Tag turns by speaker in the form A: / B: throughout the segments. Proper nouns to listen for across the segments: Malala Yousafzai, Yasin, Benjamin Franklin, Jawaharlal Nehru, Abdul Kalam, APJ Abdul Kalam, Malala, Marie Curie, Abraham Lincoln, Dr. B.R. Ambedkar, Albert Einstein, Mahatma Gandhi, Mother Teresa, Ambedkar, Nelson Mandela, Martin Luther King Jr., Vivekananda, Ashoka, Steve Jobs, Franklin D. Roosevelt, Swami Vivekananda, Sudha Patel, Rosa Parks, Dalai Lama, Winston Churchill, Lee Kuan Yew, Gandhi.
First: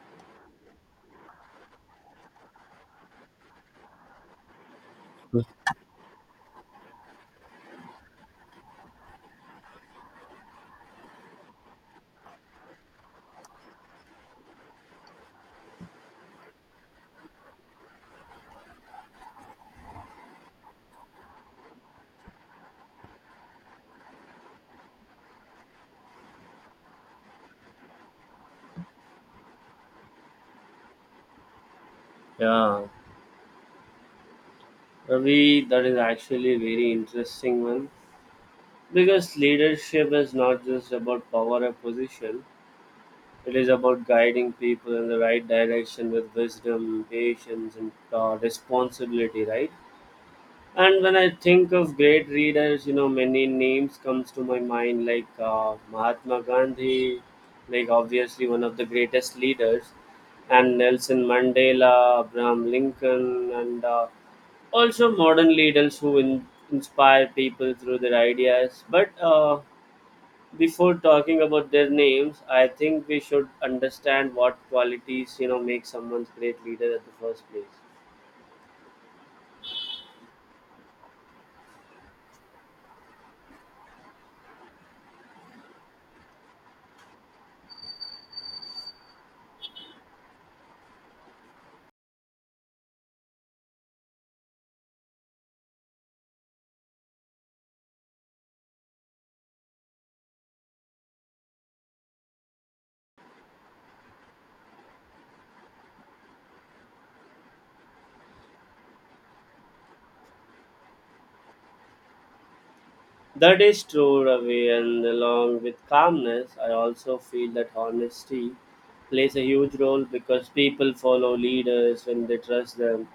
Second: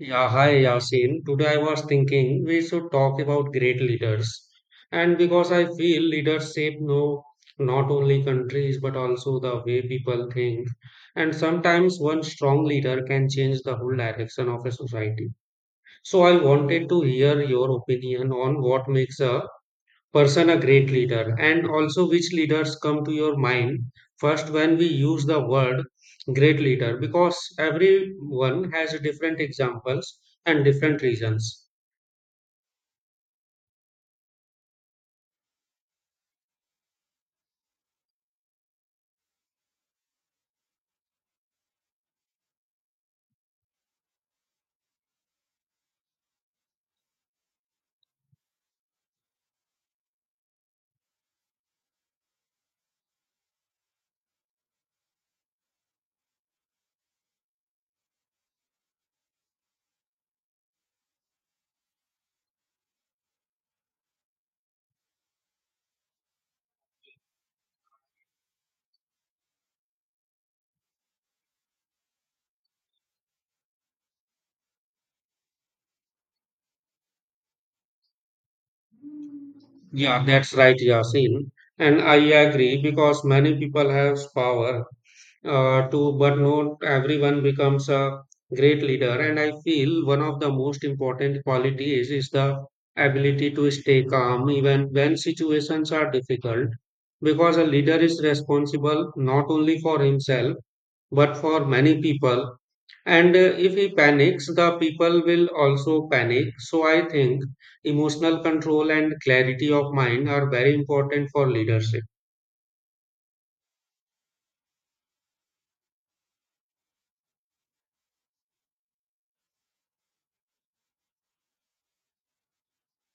A: Yeah, hi Yasin. Today I was thinking we should talk about great leaders. And Because I feel leaders shape no not only countries but also the way people think. And sometimes one strong leader can change the whole direction of a society. So I wanted to hear your opinion on what makes a person a great leader and also which leaders come to your mind first when we use the word great leader, because everyone has different examples and different reasons.
B: Yeah, Ravi, that is actually a very interesting one because leadership is not just about power or position. It is about guiding people in the right direction with wisdom, patience, and responsibility, right? And when I think of great leaders, you know, many names comes to my mind, like Mahatma Gandhi, like obviously one of the greatest leaders, and Nelson Mandela, Abraham Lincoln, and also modern leaders who inspire people through their ideas but before talking about their names I think we should understand what qualities, you know, make someone's great leader at the first place.
A: Yeah, that's right, Yasin, and I agree because many people have power to, but not everyone becomes a great leader. And I feel one of the most important qualities is the ability to stay calm even when situations are difficult, because a leader is responsible not only for himself but for many people. And if he panics, the people will also panic. So I think emotional control and clarity of mind are very important for leadership.
B: That is true, Ravi, and along with calmness I also feel that honesty plays a huge role because people follow leaders when they trust them.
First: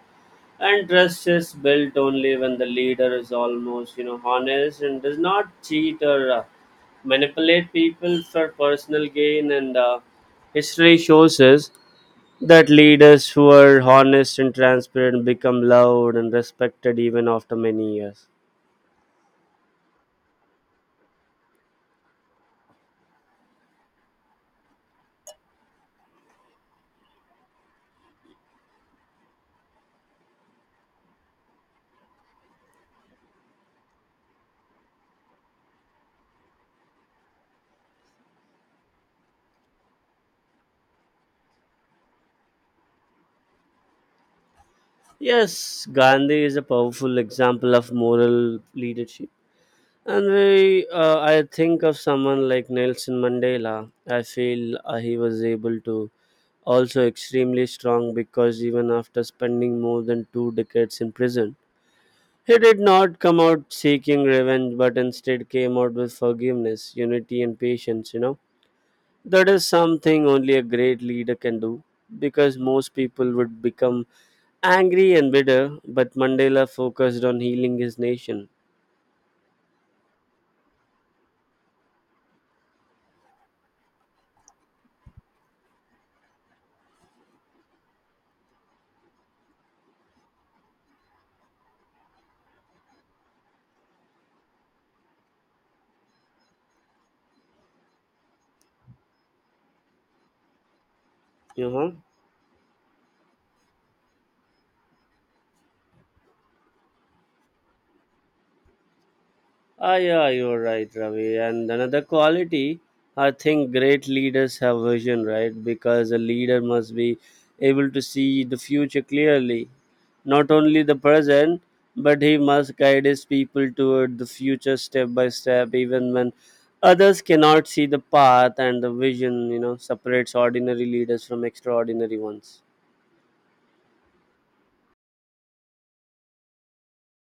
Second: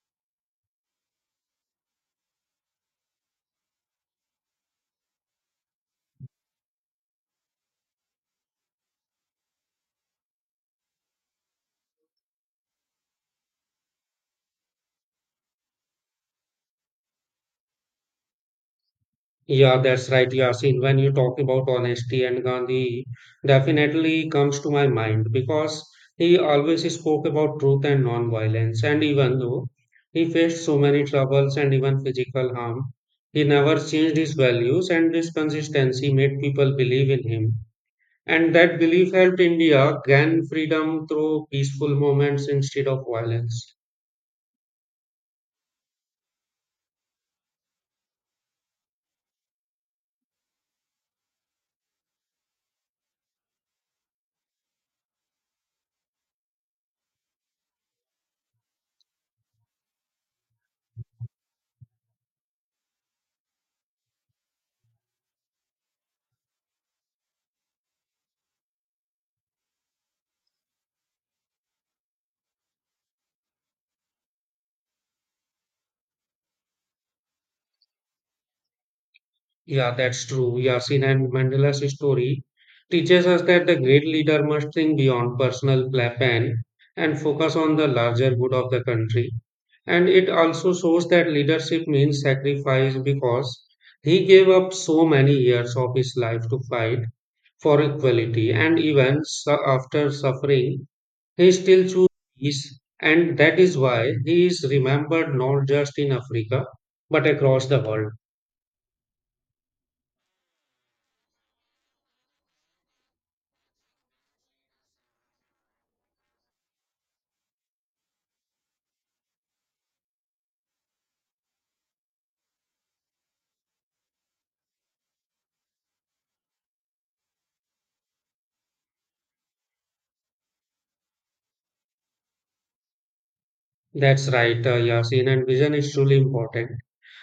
B: And trust is built only when the leader is almost, you know, honest and does not cheat or manipulate people for personal gain. And history shows us that leaders who are honest and transparent become loved and respected even after many years.
A: Yeah, that's right, Yasin. When you talk about honesty, and Gandhi definitely comes to my mind because he always spoke about truth and non-violence. And even though he faced so many troubles and even physical harm, he never changed his values, and this consistency made people believe in him. And that belief helped India gain freedom through peaceful moments instead of violence.
B: Yes, Gandhi is a powerful example of moral leadership. And we, I think of someone like Nelson Mandela. I feel he was able to also extremely strong because even after spending more than two decades in prison, he did not come out seeking revenge but instead came out with forgiveness, unity, and patience. You know, that is something only a great leader can do because most people would become angry and bitter, but Mandela focused on healing his nation.
A: Yeah, that's true, Yasin. And Mandela's story teaches us that the great leader must think beyond plan and focus on the larger good of the country. And it also shows that leadership means sacrifice, because he gave up so many years of his life to fight for equality. And even after suffering, he
B: You
A: still
B: know?
A: chose peace. And that is why he is remembered not just in Africa but across the world.
B: Ah, yeah, you're right, Ravi. And another quality, I think great leaders have vision, right? Because a leader must be able to see the future clearly, not only the present, but he must guide his people toward the future step by step, even when others cannot see the path, and the vision, you know, separates ordinary leaders from extraordinary ones.
A: That's right, Yasin, and vision is truly important.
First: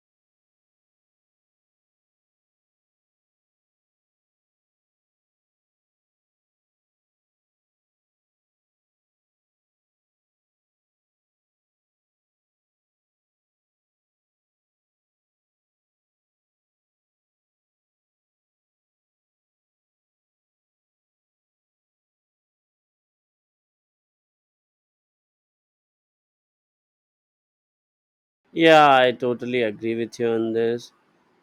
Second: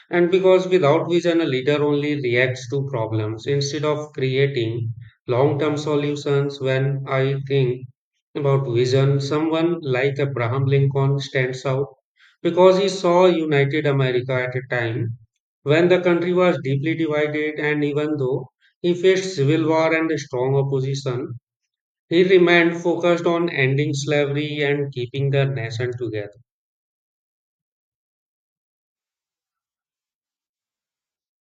A: And Because without vision, a leader only reacts to problems instead of creating long term solutions. When I think about vision, someone like Abraham Lincoln stands out because he saw United America at a time when the country was deeply divided. And even though he faced civil war and a strong opposition, he remained focused on ending slavery and keeping the nation together.
B: Yeah, I totally agree with you on this.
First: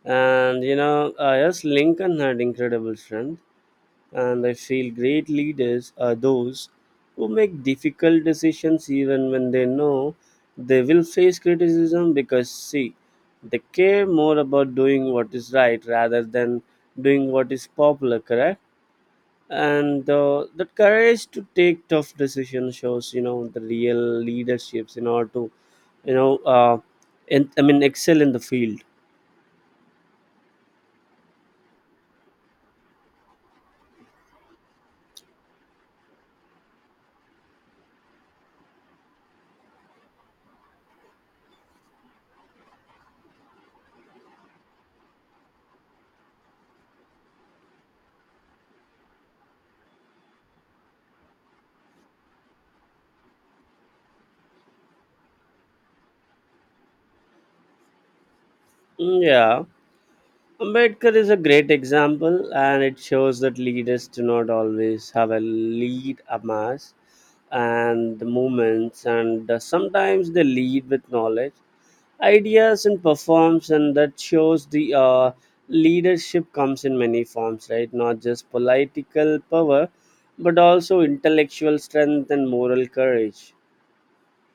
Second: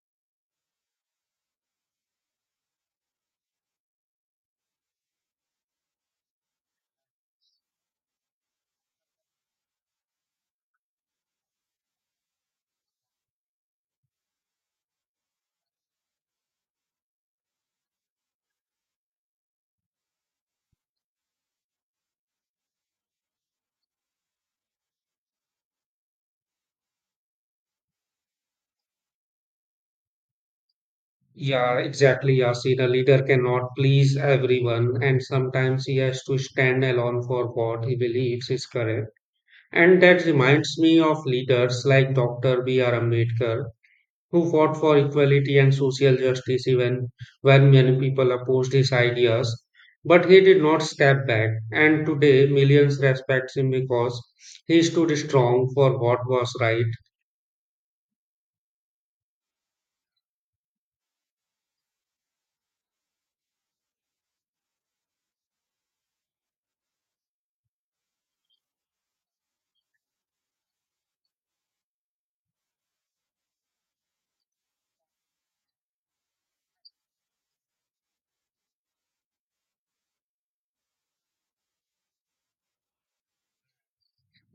B: And you know, yes, Lincoln had incredible strength, and I feel great leaders are those who make difficult decisions even when they know they will face criticism because, see, they care more about doing what is right rather than doing what is popular, correct? And that courage to take tough decisions shows, you know, the real leaderships in order to, you know, I mean, excel in the field.
A: Yeah, exactly. Yeah, see, the leader cannot please everyone, and sometimes he has to stand alone for what he believes is correct. And that reminds me of leaders like Dr. B.R. Ambedkar, who fought for equality and social justice even when many people opposed his ideas. But he did not step back, and today millions respect him because he stood strong for what was right.
B: Mm, yeah. Ambedkar is a great example, and it shows that leaders do not always have a lead a mass and the movements, and sometimes they lead with knowledge, ideas, and performs, and that shows the leadership comes in many forms, right? Not just political power, but also intellectual strength and moral courage.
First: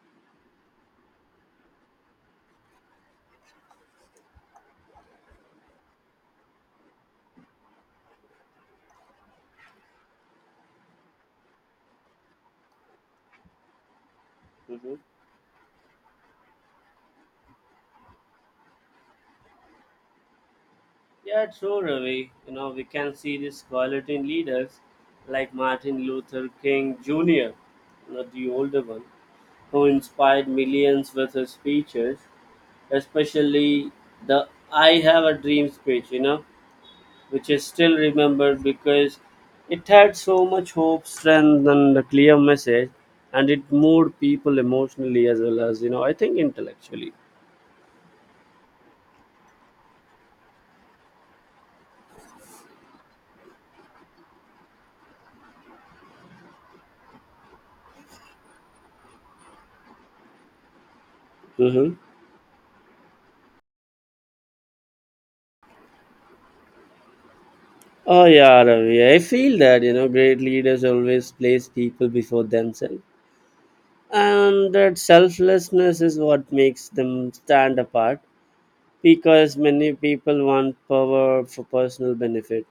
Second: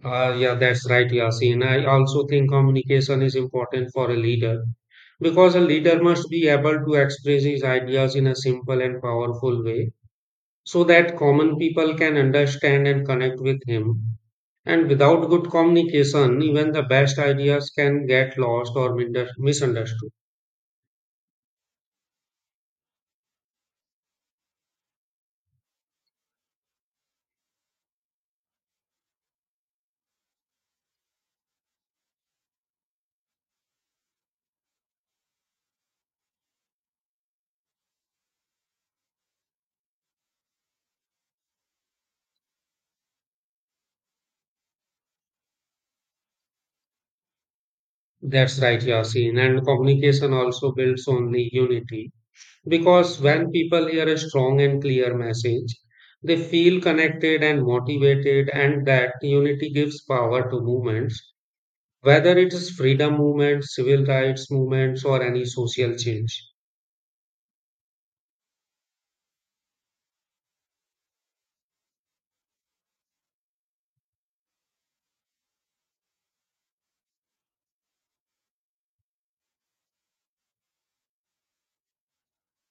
A: Yeah, that's right, Yasin. I also think communication is important for a leader, because a leader must be able to express his ideas in a simple and powerful way so that common people can understand and connect with him. And
B: Mhm.
A: without good communication, even the best ideas can get lost or misunderstood.
B: Yeah, true, Ravi. You know, we can see this quality in leaders like Martin Luther King Jr., not the older one, who inspired millions with his speeches, especially the I Have a Dream speech, you know, which is still remembered because it had so much hope, strength, and a clear message, and it moved people emotionally as well as, you know, I think intellectually.
A: That's right, Yasin. And communication also builds only unity, because when people hear a strong and clear message, they feel connected and motivated, and that unity gives power to movements,
B: Mm-hmm.
A: whether it is freedom movements, civil rights movements, or any social change.
B: Oh yeah, Ravi. I feel that, you know, great leaders always place people before themselves, and that selflessness is what makes them stand apart. Because many people want power for personal benefit,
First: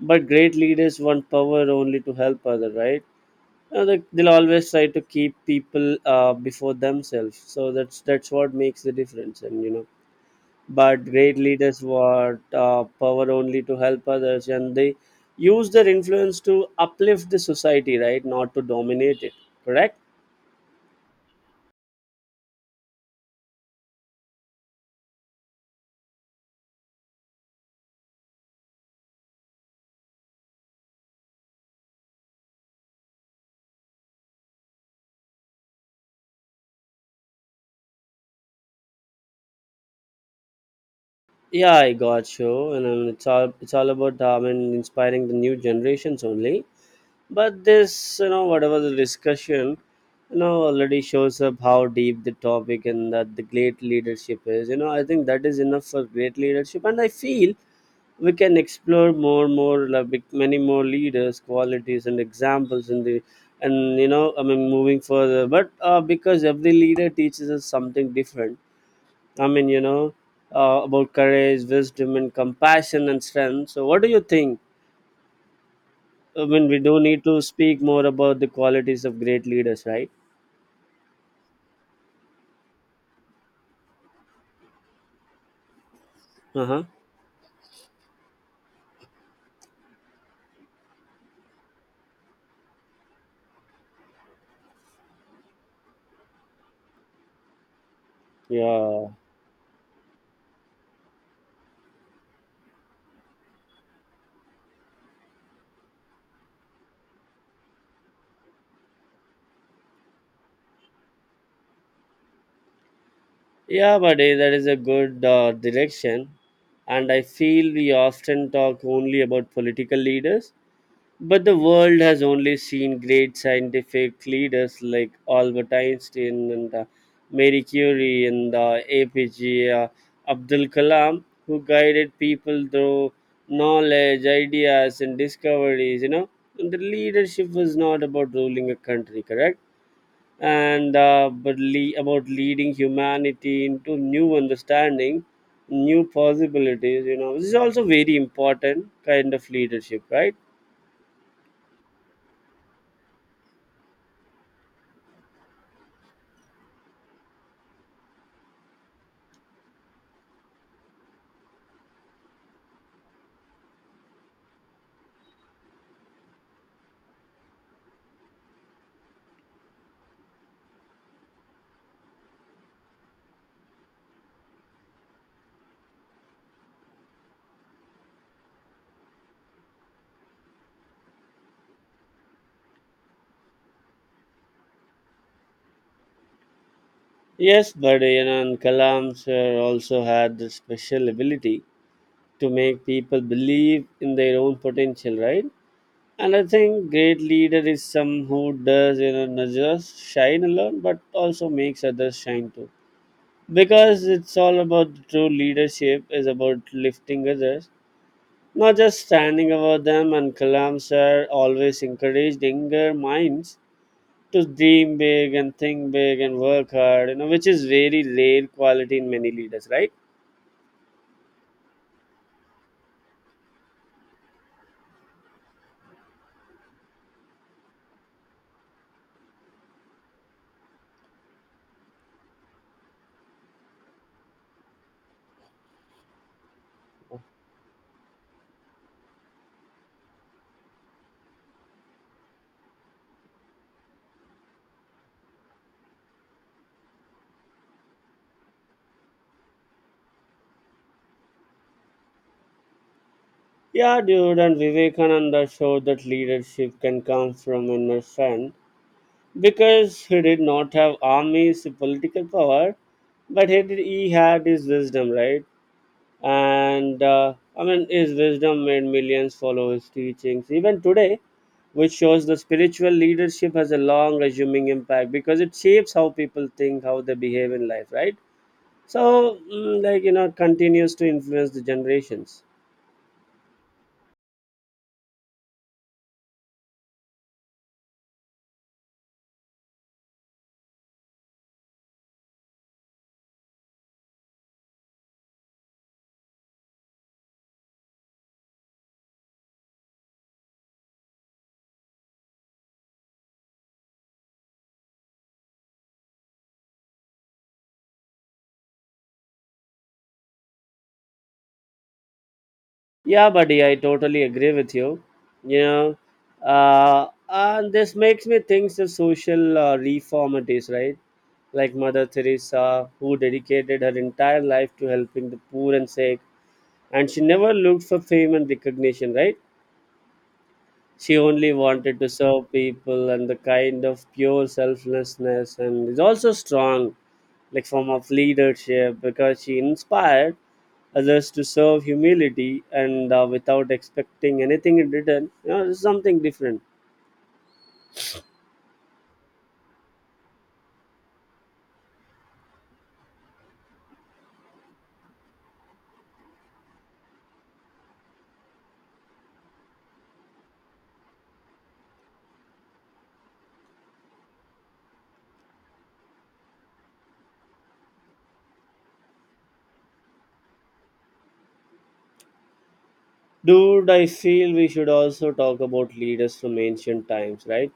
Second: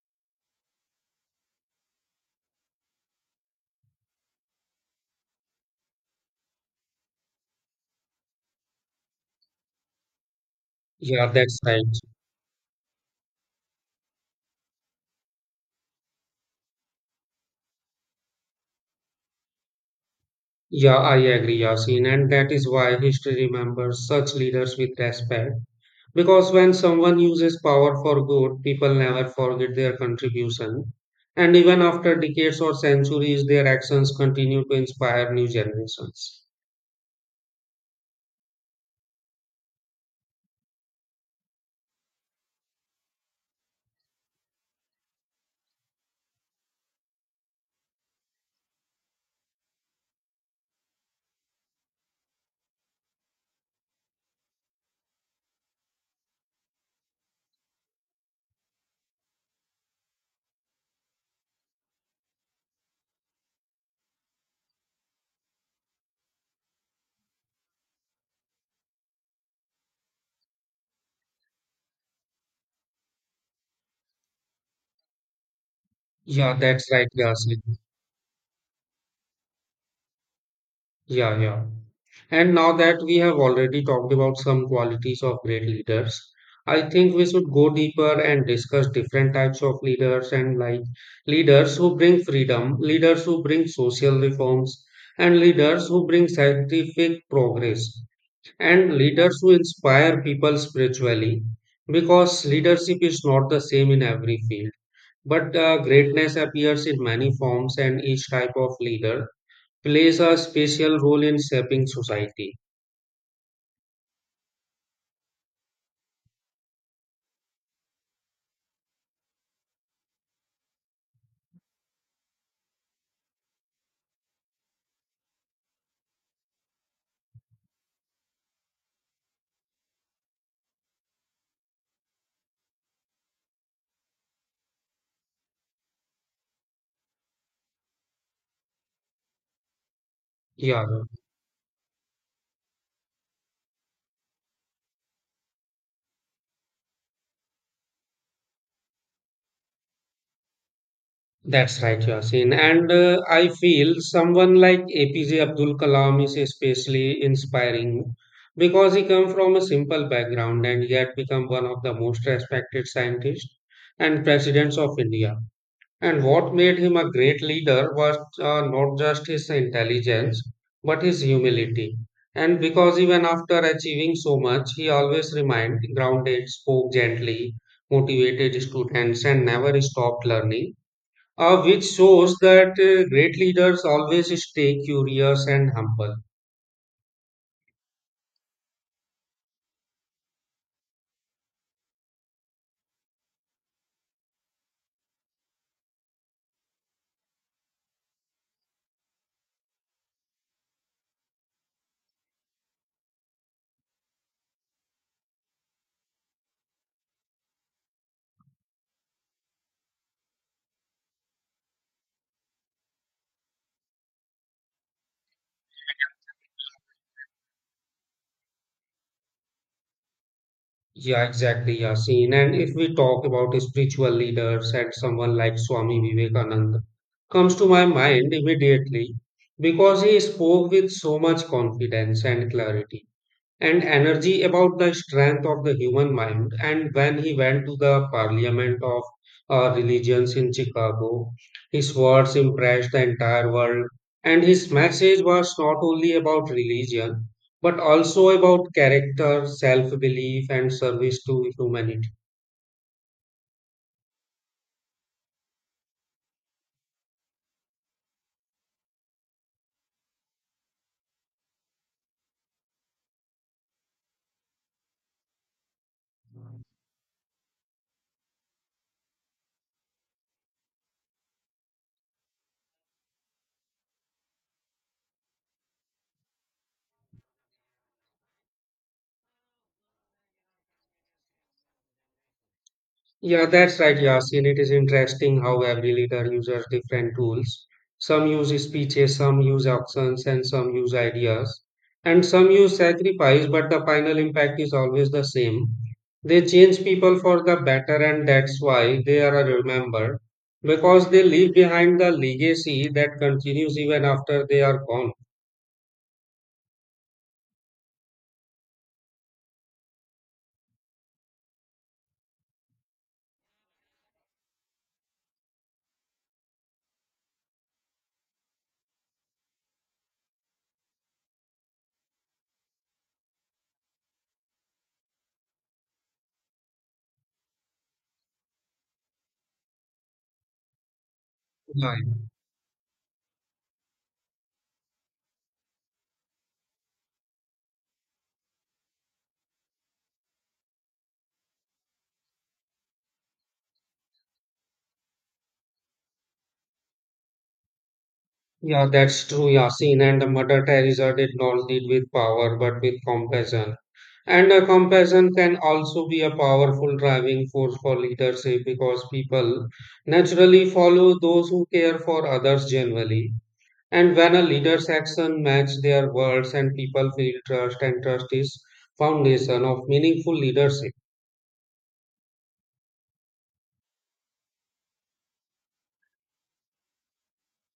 B: but great leaders want power only to help others. Right? They- They'll always try to keep people before themselves. So that's what makes the difference, and you know but
A: Yeah,
B: great
A: that's
B: leaders
A: right.
B: want power only to help others, and they use their influence to uplift the society, right, not to dominate it, correct.
A: Yeah, I agree, Yasin, and that is why history remembers such leaders with respect. Because when someone uses power for good, people never forget their contribution. And even after decades or centuries, their actions continue to inspire new generations.
B: Yeah, I got you, and it's all about and inspiring the new generations only. But this, you know, whatever the discussion, you know, already shows up how deep the topic and that the great leadership is. You know, I think that is enough for great leadership, and I feel we can explore more like many more leaders qualities and examples in the and you know I mean moving further but because every leader teaches us something different, I mean, you know, about courage, wisdom and compassion and strength. So what do you think? I
A: Yeah,
B: mean, we
A: that's
B: do
A: right,
B: need to
A: Yasin.
B: speak more about the qualities of great leaders, right?
A: Yeah, yeah. And now that we have already talked about some qualities of great leaders,
B: Uh-huh.
A: I think we should go deeper and discuss different types of leaders, and like leaders who bring freedom, leaders who bring social reforms, and leaders who bring scientific progress, and
B: Yeah.
A: leaders who inspire people spiritually. Because leadership is not the same in every field, but greatness appears in many forms, and each type of leader plays a special role in shaping society.
B: Yeah, buddy, that is a good direction, and I feel we often talk only about political leaders. But the world has only seen great scientific leaders like Albert Einstein and Marie Curie and APG Abdul Kalam, who guided people through knowledge, ideas, and discoveries. You know, and the leadership was not about ruling a country, correct?
A: Yeah,
B: And about leading humanity into new understanding, new possibilities. You know, this is also very important kind of leadership, right?
A: that's right, Yasin. And I feel someone like APJ Abdul Kalam is especially inspiring because he come from a simple background and yet become one of the most respected scientists and presidents of India. And what made him a great leader was not just his intelligence, but his humility. And Because even after achieving so much, he always remained grounded, spoke gently, motivated students, and never stopped learning, which shows that great leaders always stay curious and humble.
B: Yes, but you know, and Kalams also had the special ability to make people believe in their own potential, right? And I think great leader is some who does, you know, not just shine alone, but also makes others shine too. Because it's all about true leadership is about lifting others, not just standing over them. And Kalam sir always encouraged younger minds to dream big and think big and work hard, you know, which is very rare quality in many leaders, right?
A: Yeah, exactly, Yasin. And if we talk about spiritual leaders, and someone like Swami Vivekananda comes to my mind immediately because he spoke with so much confidence and clarity and energy about the strength of the human mind. And when he went to the parliament of religions in Chicago, his words impressed the entire world. And his message was not only about religion, but also about character, self belief, and service to humanity.
B: Yeah, dude, and Vivekananda showed that leadership can come from inner strength because he did not have armies, political power, but he he had his wisdom, right? And I mean, his wisdom made millions follow his teachings, even today, which shows the spiritual leadership has a long, resuming impact because it shapes how people think, how they behave in life, right? So, like, you know, it continues to influence the generations.
A: Yeah, that's right, Yasin. It is interesting how every leader uses different tools. Some use speeches, some use actions, and some use ideas. And some use sacrifice, but the final impact is always the same. They change people for the better, and that's why they are remembered, because they leave behind the legacy that continues even after they are gone.
B: Yeah, buddy, I totally agree with you. You know, and this makes me think the social reform it is, right? Like Mother Teresa, who dedicated her entire life to helping the poor and sick, and she never looked for fame and recognition, right? She only wanted
A: Right.
B: to serve people, and the kind of pure selflessness and is also strong like form of leadership because she inspired others to serve humility and without expecting anything in return, you know, it's something different.
A: Yeah, that's true, Yasin. And Mother Teresa did not lead with power but with compassion. And a compassion can also be a powerful driving force for leadership, because people naturally follow those who care for others genuinely. And when a leader's action match their words, and people feel trust, and trust is foundation of meaningful leadership.
B: Dude, I feel we should also talk about leaders from ancient times, right?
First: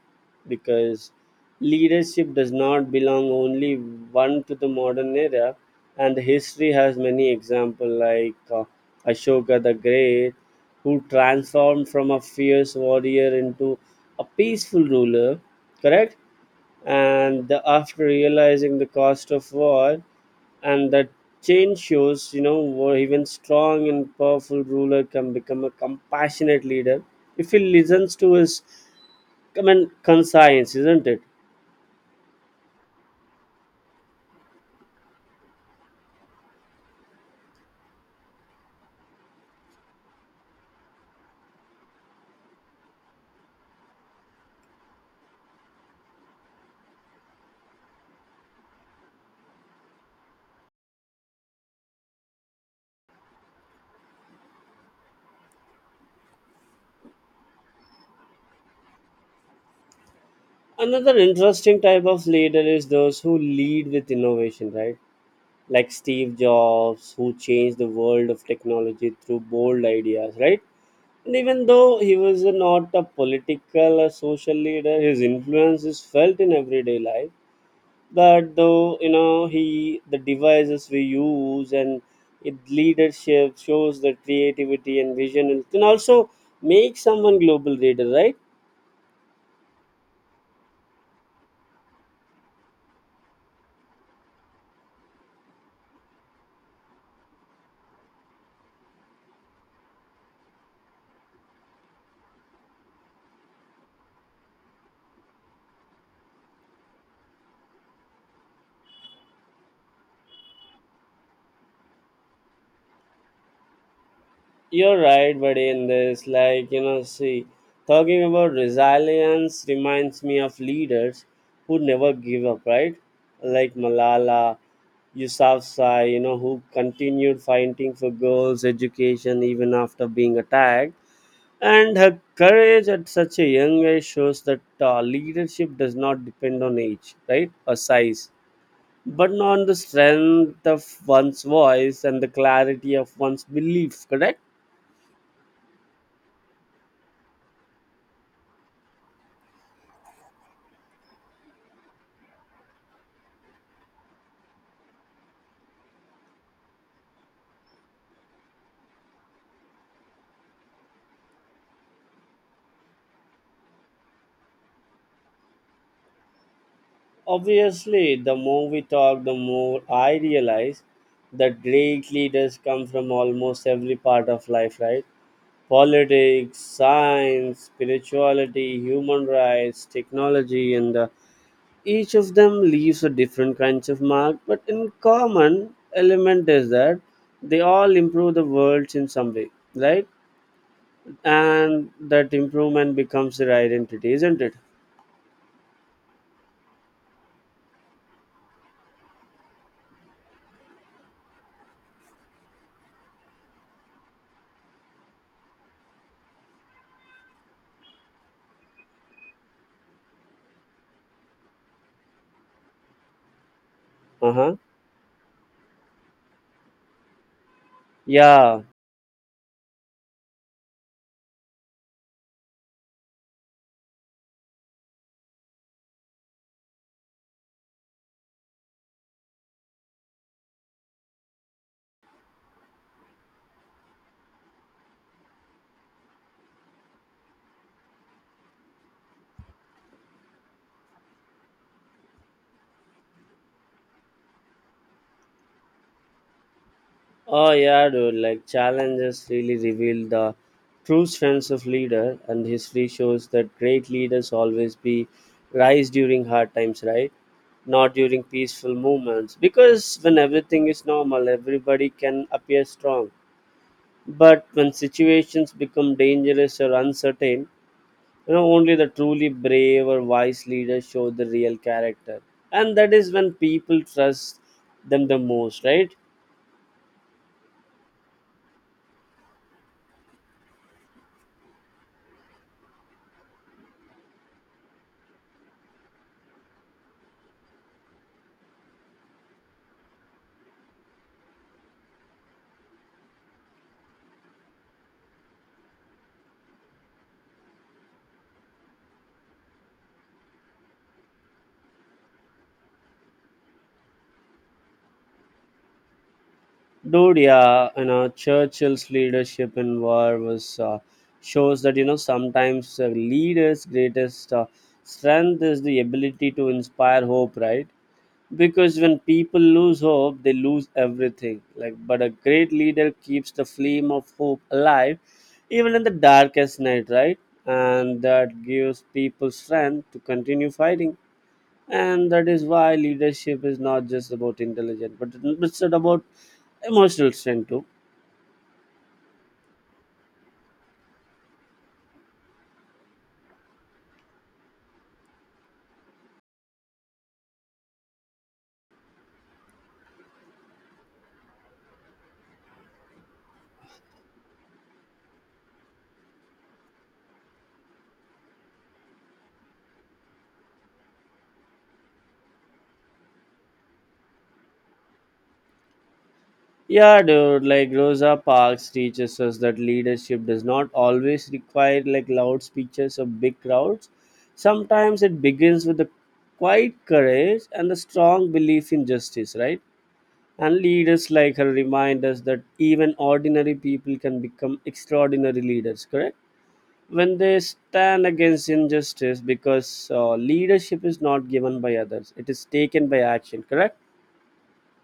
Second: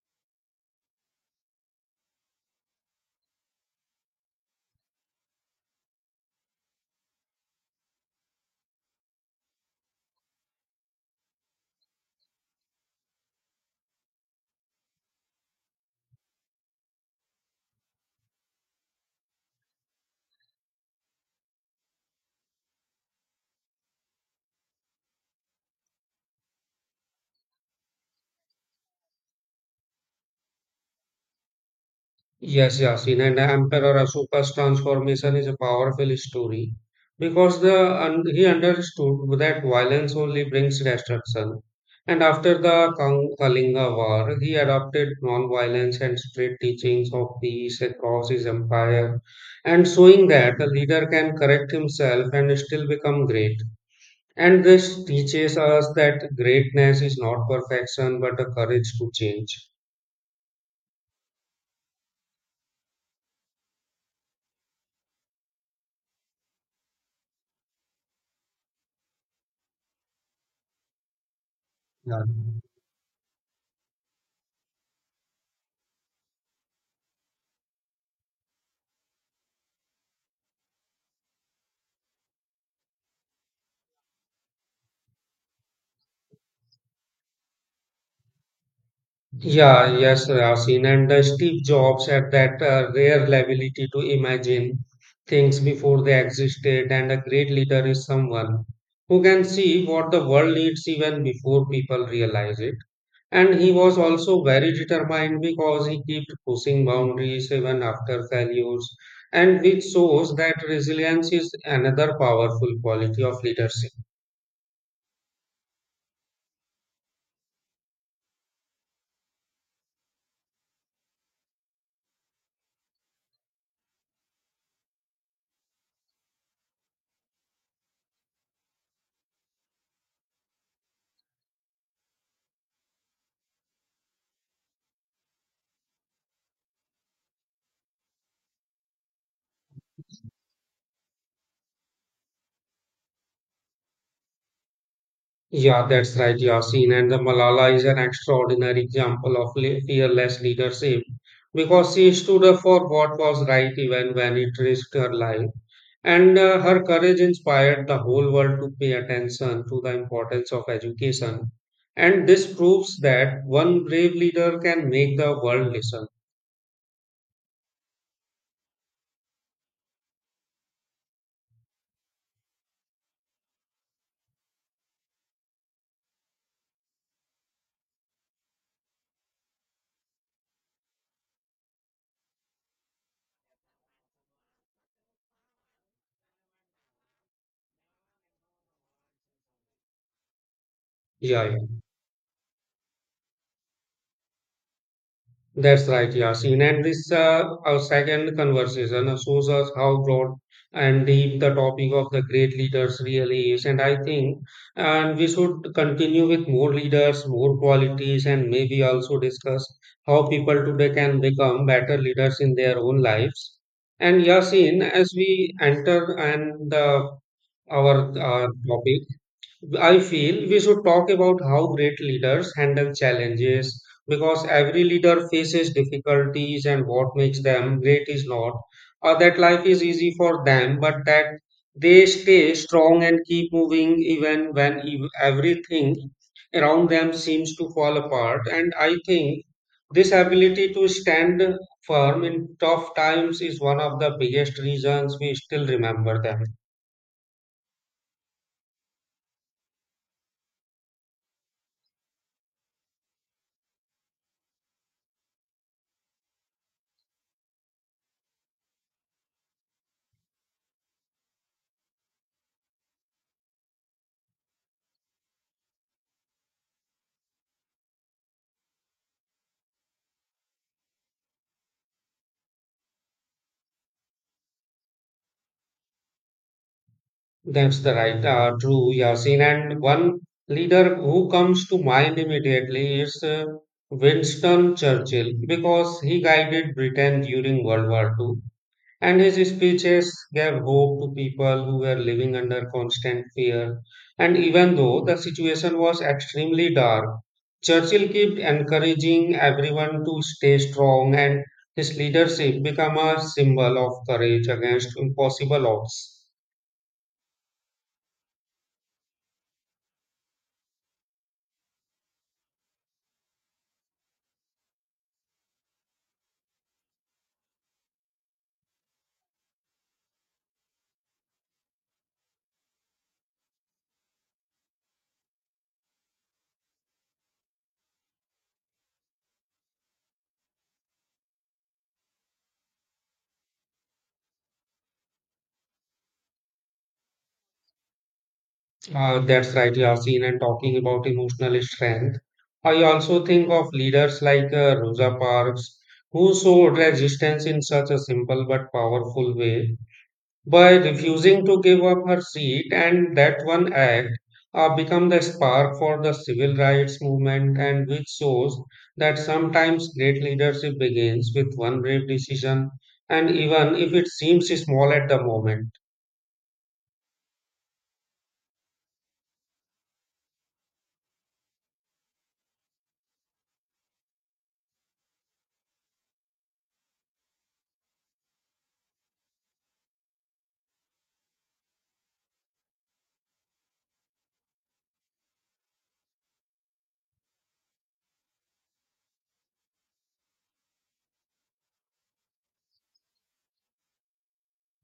B: Because leadership does not belong only one to the modern era, and history has many examples like Ashoka the Great, who transformed from a fierce warrior into a peaceful ruler, correct? And the, after realizing the cost of war and that change shows, you know, where even strong and powerful ruler can become a compassionate leader if he listens to his common conscience, isn't it?
A: Yes, Yasin, and Emperor Ashoka's transformation is a powerful story because he understood that violence only brings destruction. And after the Kalinga War, he adopted non-violence and strict teachings of peace across his empire, and showing that a leader can correct himself and still become great. And this teaches us that greatness is not perfection but a courage to change.
B: Another interesting type of leader is those who lead with innovation, right? Like Steve Jobs, who changed the world of technology through bold ideas, right? And even though he
A: Yeah.
B: was not a political or social leader, his influence is felt in everyday life. That though, you know, he the devices we use and it leadership shows the creativity and vision and can also make someone global leader, right?
A: Yeah, yes, Yasin. And Steve Jobs had that rare ability to imagine things before they existed, and a great leader is someone who can see what the world needs even before people realize it. And he was also very determined, because he kept pushing boundaries even after failures, and which shows that resilience is another powerful quality of leadership.
B: You're right, buddy, in this. Like, you know, see, talking about resilience reminds me of leaders who never give up, right? Like Malala Yousafzai, you know, who continued fighting for girls' education even after being attacked. And her courage at such a young age shows that leadership does not depend on age, right, or size, but on the strength of one's voice and the clarity of one's belief, correct?
A: Yeah, that's right, Yasin. And the Malala is an extraordinary example of fearless leadership because she stood up for what was right even when it risked her life. And her courage inspired the whole world to pay attention to the importance of education. And this proves that one brave leader can make the world listen.
B: Obviously, the more we talk, the more I realize that great leaders come from almost every part of life, right? Politics, science, spirituality, human rights, technology, and each of them leaves a different kinds of mark. But in common element is that they all improve the world in some way, right?
A: Yeah, yeah.
B: And that improvement becomes their identity, isn't it?
A: That's right, Yasin. And this our second conversation shows us how broad and deep the topic of the great leaders really is. And I think and we should continue with more leaders, more qualities, and maybe also discuss how people today can become better leaders in their own lives. And
B: Uh huh.
A: Yasin, as we enter and our
B: Yeah.
A: topic, I feel we should talk about how great leaders handle challenges, because every leader faces difficulties, and what makes them great is not that life is easy for them, but that they stay strong and keep moving even when everything around them seems to fall apart. And I think this ability to stand firm in tough times is one of the biggest reasons we still remember them.
B: Oh yeah, dude. Like challenges really reveal the true strengths of leader, and history shows that great leaders always be rise during hard times, right? Not during peaceful moments, because when everything is normal, everybody can appear strong. But when situations become dangerous or uncertain, you know, only the truly brave or wise leaders show the real character, and that is when people trust them the most, right?
A: That's true, Yasin. And one leader who comes to mind immediately is Winston Churchill, because he guided Britain during World War Two, and his speeches gave hope to people who were living under constant fear. And even though the situation was extremely dark, Churchill kept encouraging everyone to stay strong, and his leadership became a symbol of courage against impossible odds.
B: Dude, yeah, you know, Churchill's leadership in war was shows that, you know, sometimes a leader's greatest strength is the ability to inspire hope, right? Because when people lose hope, they lose everything, like, but a great leader keeps the flame of hope alive even in the darkest night, right? And that gives people strength to continue fighting, and that is why leadership is not just about intelligence, but it's about emotional strength too.
A: That's right, Yasin. And talking about emotional strength, I also think of leaders like Rosa Parks, who showed resistance in such a simple but powerful way by refusing to give up her seat. And that one act become the spark for the civil rights movement, and which shows that sometimes great leadership begins with one brave decision, and even if it seems small at the moment.
B: Yeah, dude, like Rosa Parks teaches us that leadership does not always require like loud speeches or big crowds. Sometimes it begins with the quiet courage and the strong belief in justice, right? And leaders like her remind us that even ordinary people can become extraordinary leaders, correct, when they stand against injustice, because leadership is not given by others, it is taken by action, correct.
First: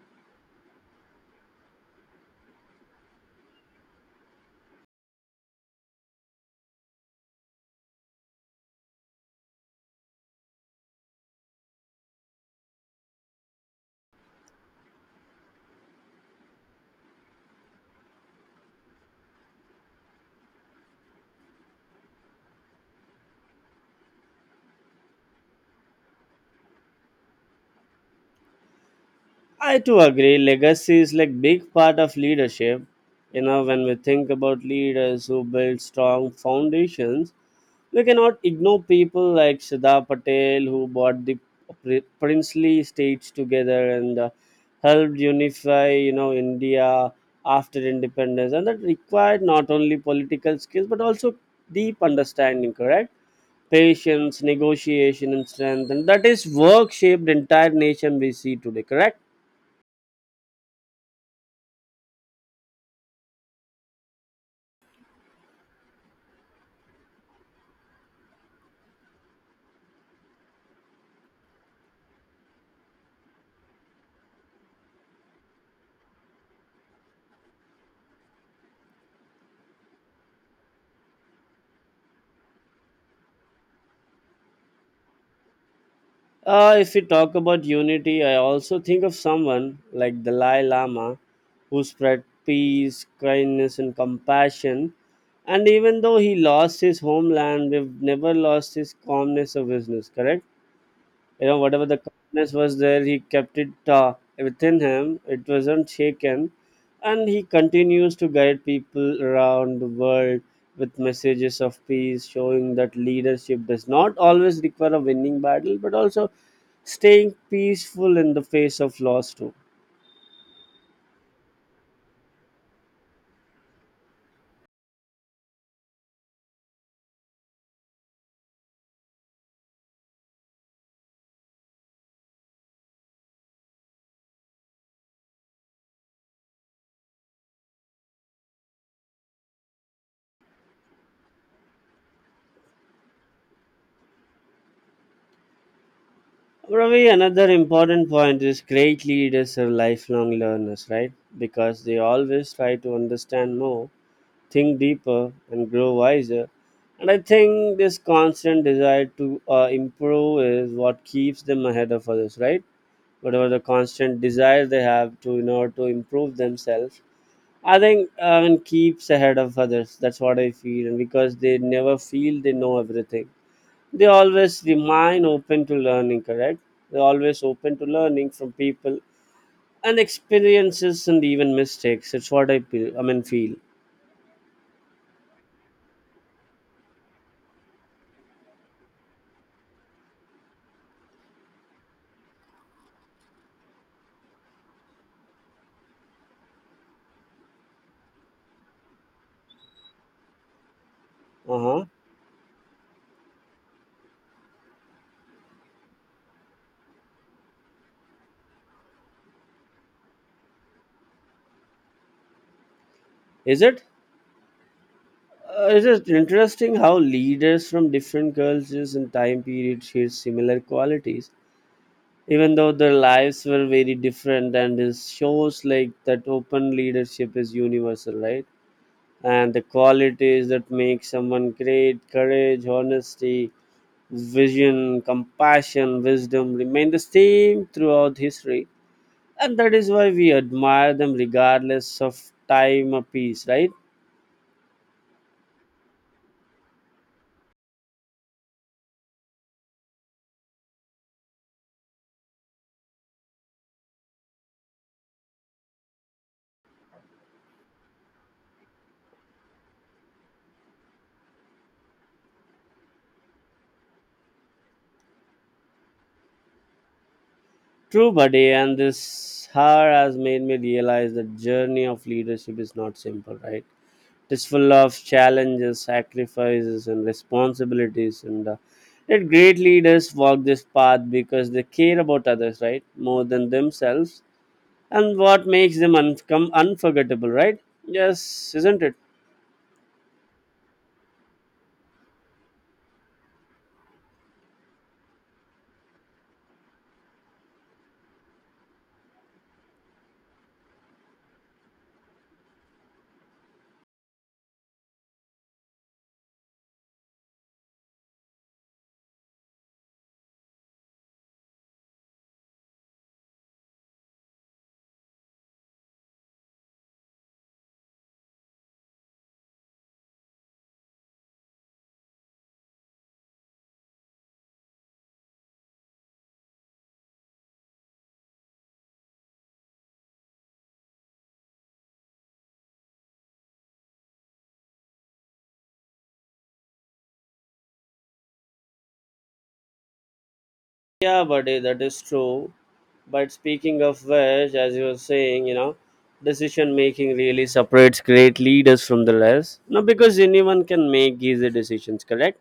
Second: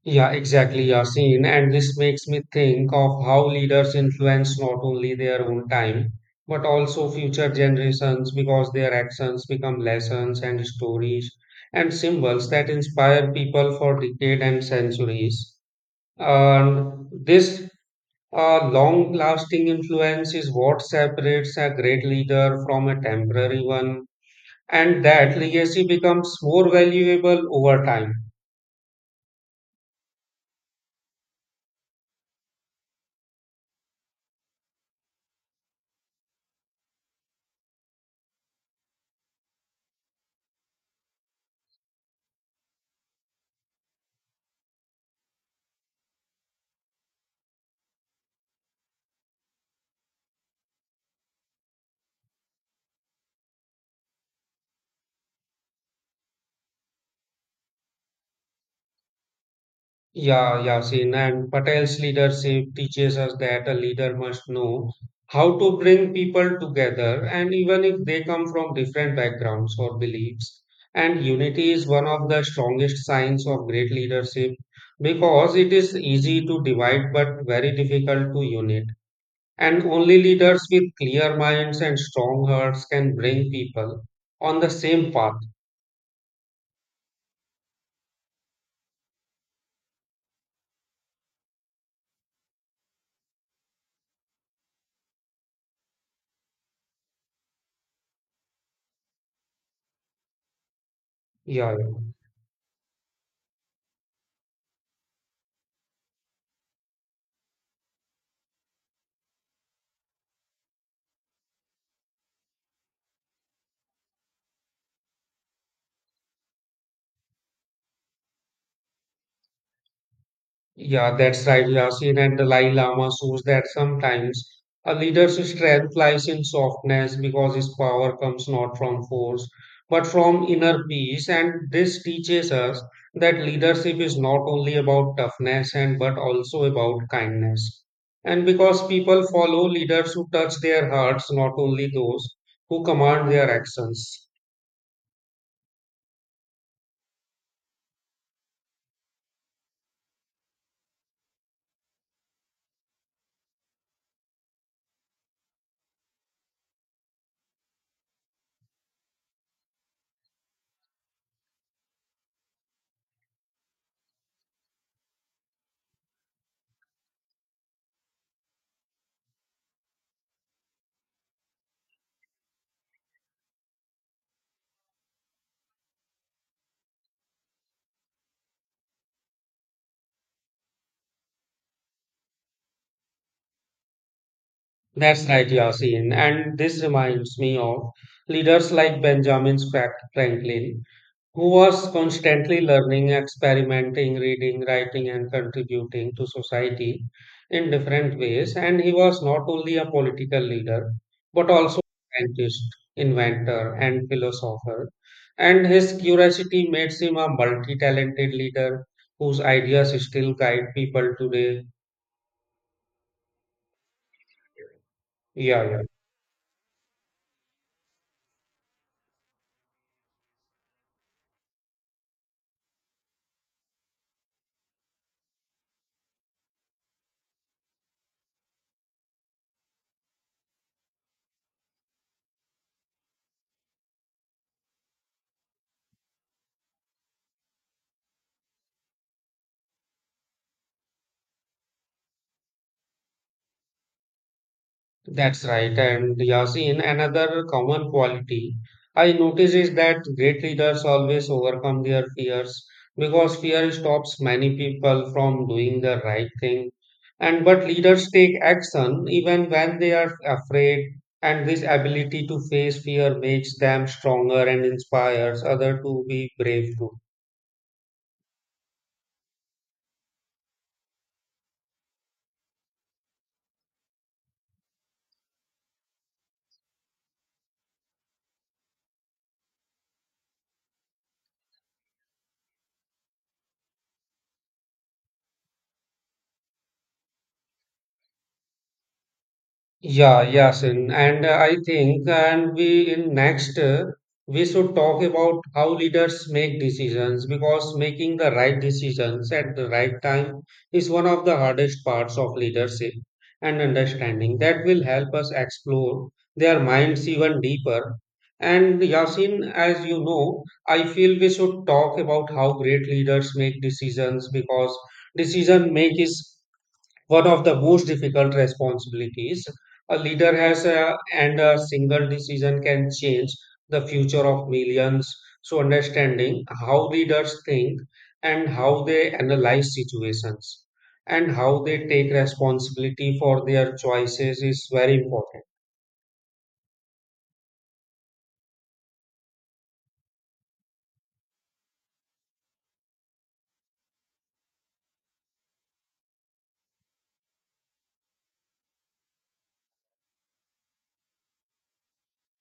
A: Yeah, exactly, Yasin. And this makes me think of how leaders influence not only their own time, but also future generations, because their actions become lessons and stories and symbols that inspire people for decades and centuries. And this long lasting influence is what separates a great leader from a temporary one, and that legacy becomes more valuable over time.
B: I too agree. Legacy is like big part of leadership. You know, when we think about leaders who build strong foundations, we cannot ignore people like Sudha Patel, who brought the princely states together and helped unify, you know, India after independence. And that required not only political skills but also deep understanding. Correct. Patience, negotiation, and strength. And that is work shaped entire nation we see today. Correct.
A: Yeah, Yasin, and Patel's leadership teaches us that a leader must know how to bring people together, and even if they come from different backgrounds or beliefs. And unity is one of the strongest signs of great leadership, because it is easy to divide but very difficult to unite. And only leaders with clear minds and strong hearts can bring people on the same path.
B: If we talk about unity, I also think of someone like Dalai Lama, who spread peace, kindness, and compassion. And even though he lost his homeland, we've never lost his calmness or business, correct? You know,
A: Yeah,
B: whatever
A: yeah.
B: the calmness was there, he kept it within him, it wasn't shaken. And he continues to guide people around the world with messages of peace, showing that leadership does not always require a winning battle, but also staying peaceful in the face of loss too.
A: Yeah, that's right, Yasin. And Dalai Lama shows that sometimes a leader's strength lies in softness because his power comes not from force, but from inner peace. And this teaches us that leadership is not only about toughness and but also about kindness. And because people follow leaders who touch their hearts, not only those who command their actions.
B: Ravi, another important point is great leaders are lifelong learners, right? Because they always try to understand more, think deeper, and grow wiser. And I think this constant desire to improve is what keeps them ahead of others, right? Whatever the constant desire they have to, in order to improve themselves, I think and keeps ahead of others. That's what I feel, and because they never feel they know everything, they always remain open to learning. Correct? They're always open to learning from people and experiences and even mistakes. It's what I feel. I mean, feel.
A: That's right, Yasin. And this reminds me of leaders like Benjamin Franklin who was constantly learning, experimenting, reading, writing, and contributing to society in different ways. And he was not only a political leader, but
B: Uh
A: also
B: huh.
A: a scientist, inventor, and philosopher. And his curiosity makes him a multi talented leader whose ideas still guide people today.
B: Is it?
A: Yeah, yeah.
B: It is interesting how leaders from different cultures and time periods shared similar qualities, even though their lives were very different. And it shows like that open leadership is universal, right? And the qualities that make someone great, courage, honesty, vision, compassion, wisdom, remain the same throughout history. And that is why we admire them regardless of time or peace, right?
A: That's right. And Yasin, another common quality I notice is that great leaders always overcome their fears because fear stops many people from doing the right thing. And but leaders take action even when they are afraid, and this ability to face fear makes them stronger and inspires others to be brave too.
B: True, buddy, and this hour has made me realize the journey of leadership is not simple, right? It is full of challenges, sacrifices, and responsibilities, and yet great leaders walk this path because they care about others, right, more than themselves, and what makes them come unforgettable, right? Yes, isn't it?
A: Yeah, Yasin, and I think, and we in next we should talk about how leaders make decisions because making the right decisions at the right time is one of the hardest parts of leadership and understanding that will help us explore their minds even deeper. And Yasin, as you know, I feel we should talk about how great leaders make decisions because decision make is one of the most difficult responsibilities a leader has and a single decision can change the future of millions, so understanding how leaders think and how they analyze situations and how they take responsibility for their choices is very important.
B: Yeah, buddy, that is true. But speaking of which, as you were saying, you know, decision making really separates great leaders from the rest. No, because anyone can make easy decisions, correct?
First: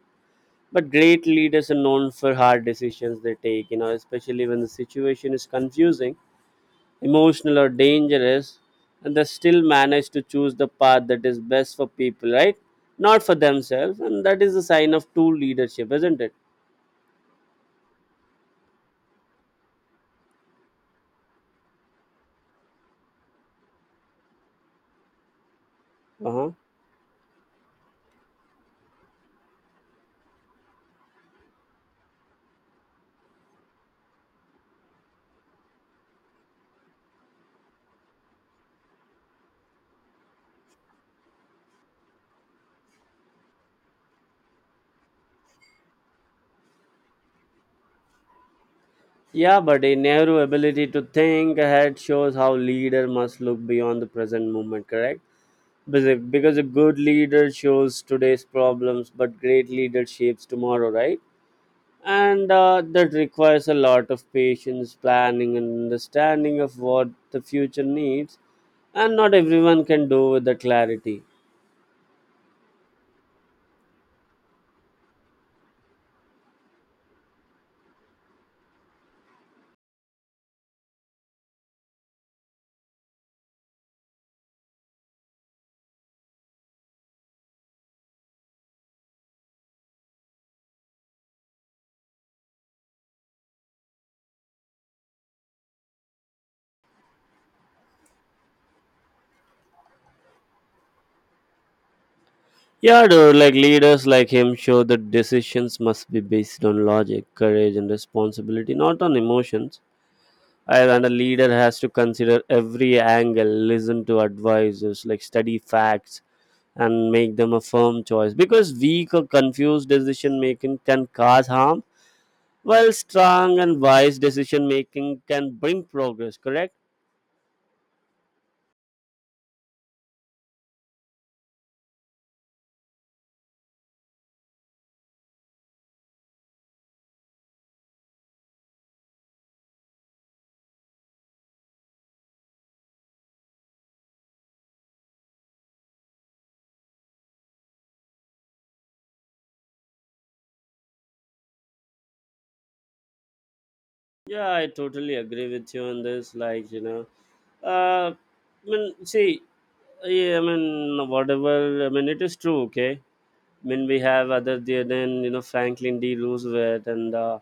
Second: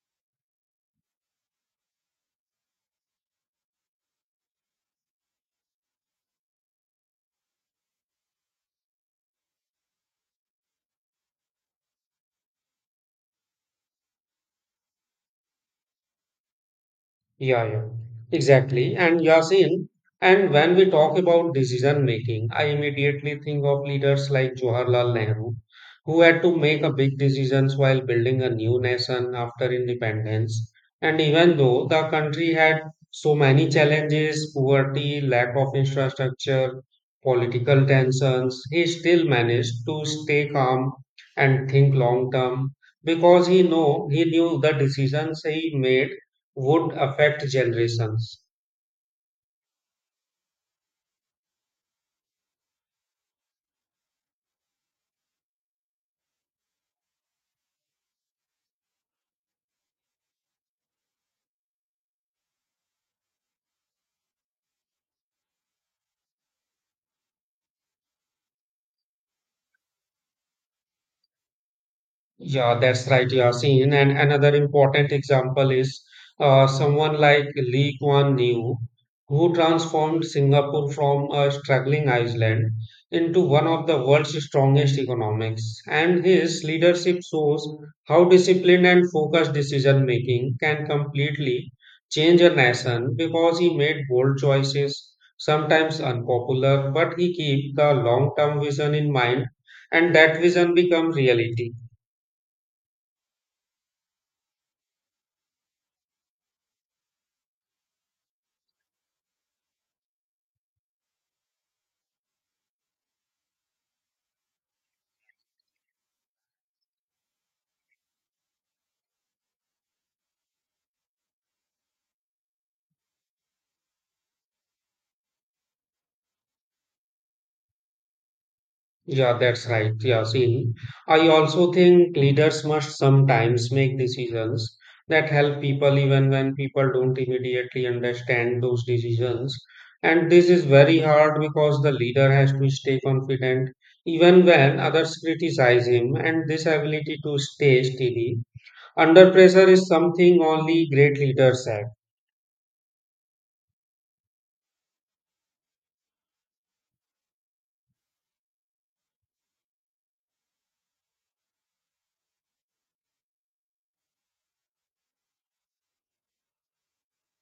B: But great leaders are known for hard decisions they take, you know, especially when the situation is confusing, emotional, or dangerous, and they still manage to choose the path that is best for people, right? Not for themselves. And that is a sign of true leadership, isn't it?
A: Yeah, yeah, exactly. And Yasin, and when we talk about decision making, I immediately think of leaders like Jawaharlal Nehru, who
B: Uh
A: had
B: huh.
A: to make a big decisions while building a new nation after independence. And even though the country had so many challenges, poverty, lack of infrastructure, political tensions, he still managed to stay calm and think long term because he knew the decisions he made would affect generations.
B: Yeah, but a Nehru's ability to think ahead shows how leader must look beyond the present moment, correct? Because a good leader shows today's problems, but great leader shapes tomorrow, right? And that requires a lot of patience, planning, and understanding of what the future needs. And not everyone can do with the clarity.
A: Yeah, that's right, Yasin. And another important example is someone like Lee Kuan Yew, who transformed Singapore from a struggling island into one of the world's strongest economics. And his leadership shows how discipline and focused decision making can completely change a nation because he made bold choices, sometimes unpopular, but he kept the long-term vision in mind, and that vision became reality.
B: Yeah, dude, like leaders like him show that decisions must be based on logic, courage, and responsibility, not on emotions. And a leader has to consider every angle, listen to advisors, like study facts, and make them a firm choice, because weak or confused decision making can cause harm, while strong and wise decision making can bring progress, correct.
A: Yeah, that's right. Yeah, see, I also think leaders must sometimes make decisions that help people even when people don't immediately understand those decisions. And this is very hard because the leader has to stay confident even when others criticize him. And this ability to stay steady under pressure is something only great leaders have.
B: Yeah, I totally agree with you on this, like, you know, uh, I mean, see, yeah, I mean, whatever, I mean, it is true, okay? I mean, we have other there than, you know, Franklin D. Roosevelt and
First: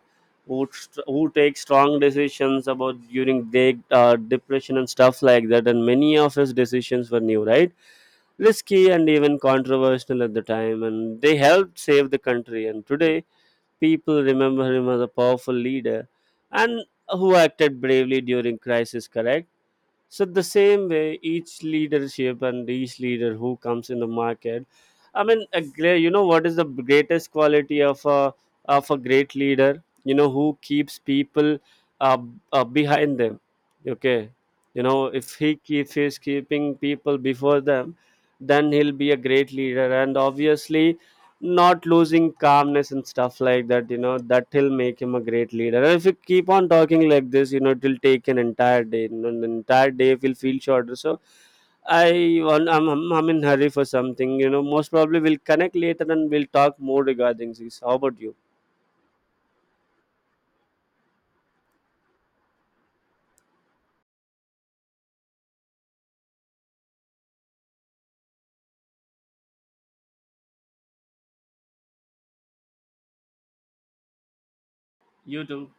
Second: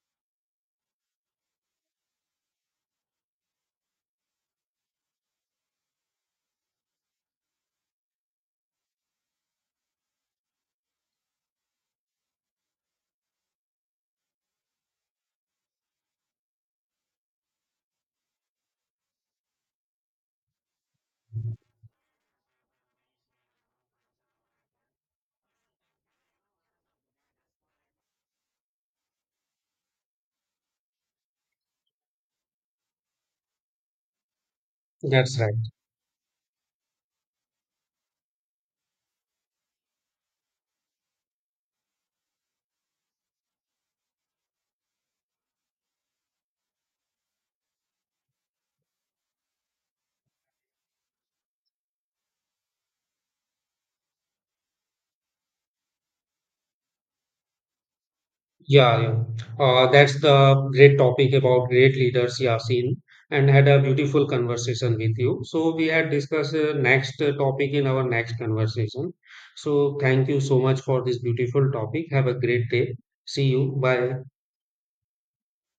B: who take strong decisions about during the depression and stuff like that. And many of his decisions were new, right? Risky and even controversial at the time, and they helped save the country. And today, people remember him as a powerful leader and who acted bravely during crisis. Correct. So the same way, each leadership and each leader who comes in the market, I mean, a great, you know, what is the greatest quality of a great leader? You know, who keeps people uh, behind them. Okay, you know, if
A: That's right.
B: he keep, if he's keeping people before them, then he'll be a great leader. And obviously, not losing calmness and stuff like that, you know, that will make him a great leader. And if you keep on talking like this, you know, it will take an entire day, you know, an entire day will feel shorter. So I'm in hurry for something, you know, most probably we'll connect later and we'll talk more regarding this. How about you?
A: Yeah, yeah. That's the great topic about great leaders, Yasin, and had a beautiful conversation with you. So we had discussed next topic in our next conversation. So thank you so much for this beautiful topic. Have a great day. See you. Bye.
B: You too.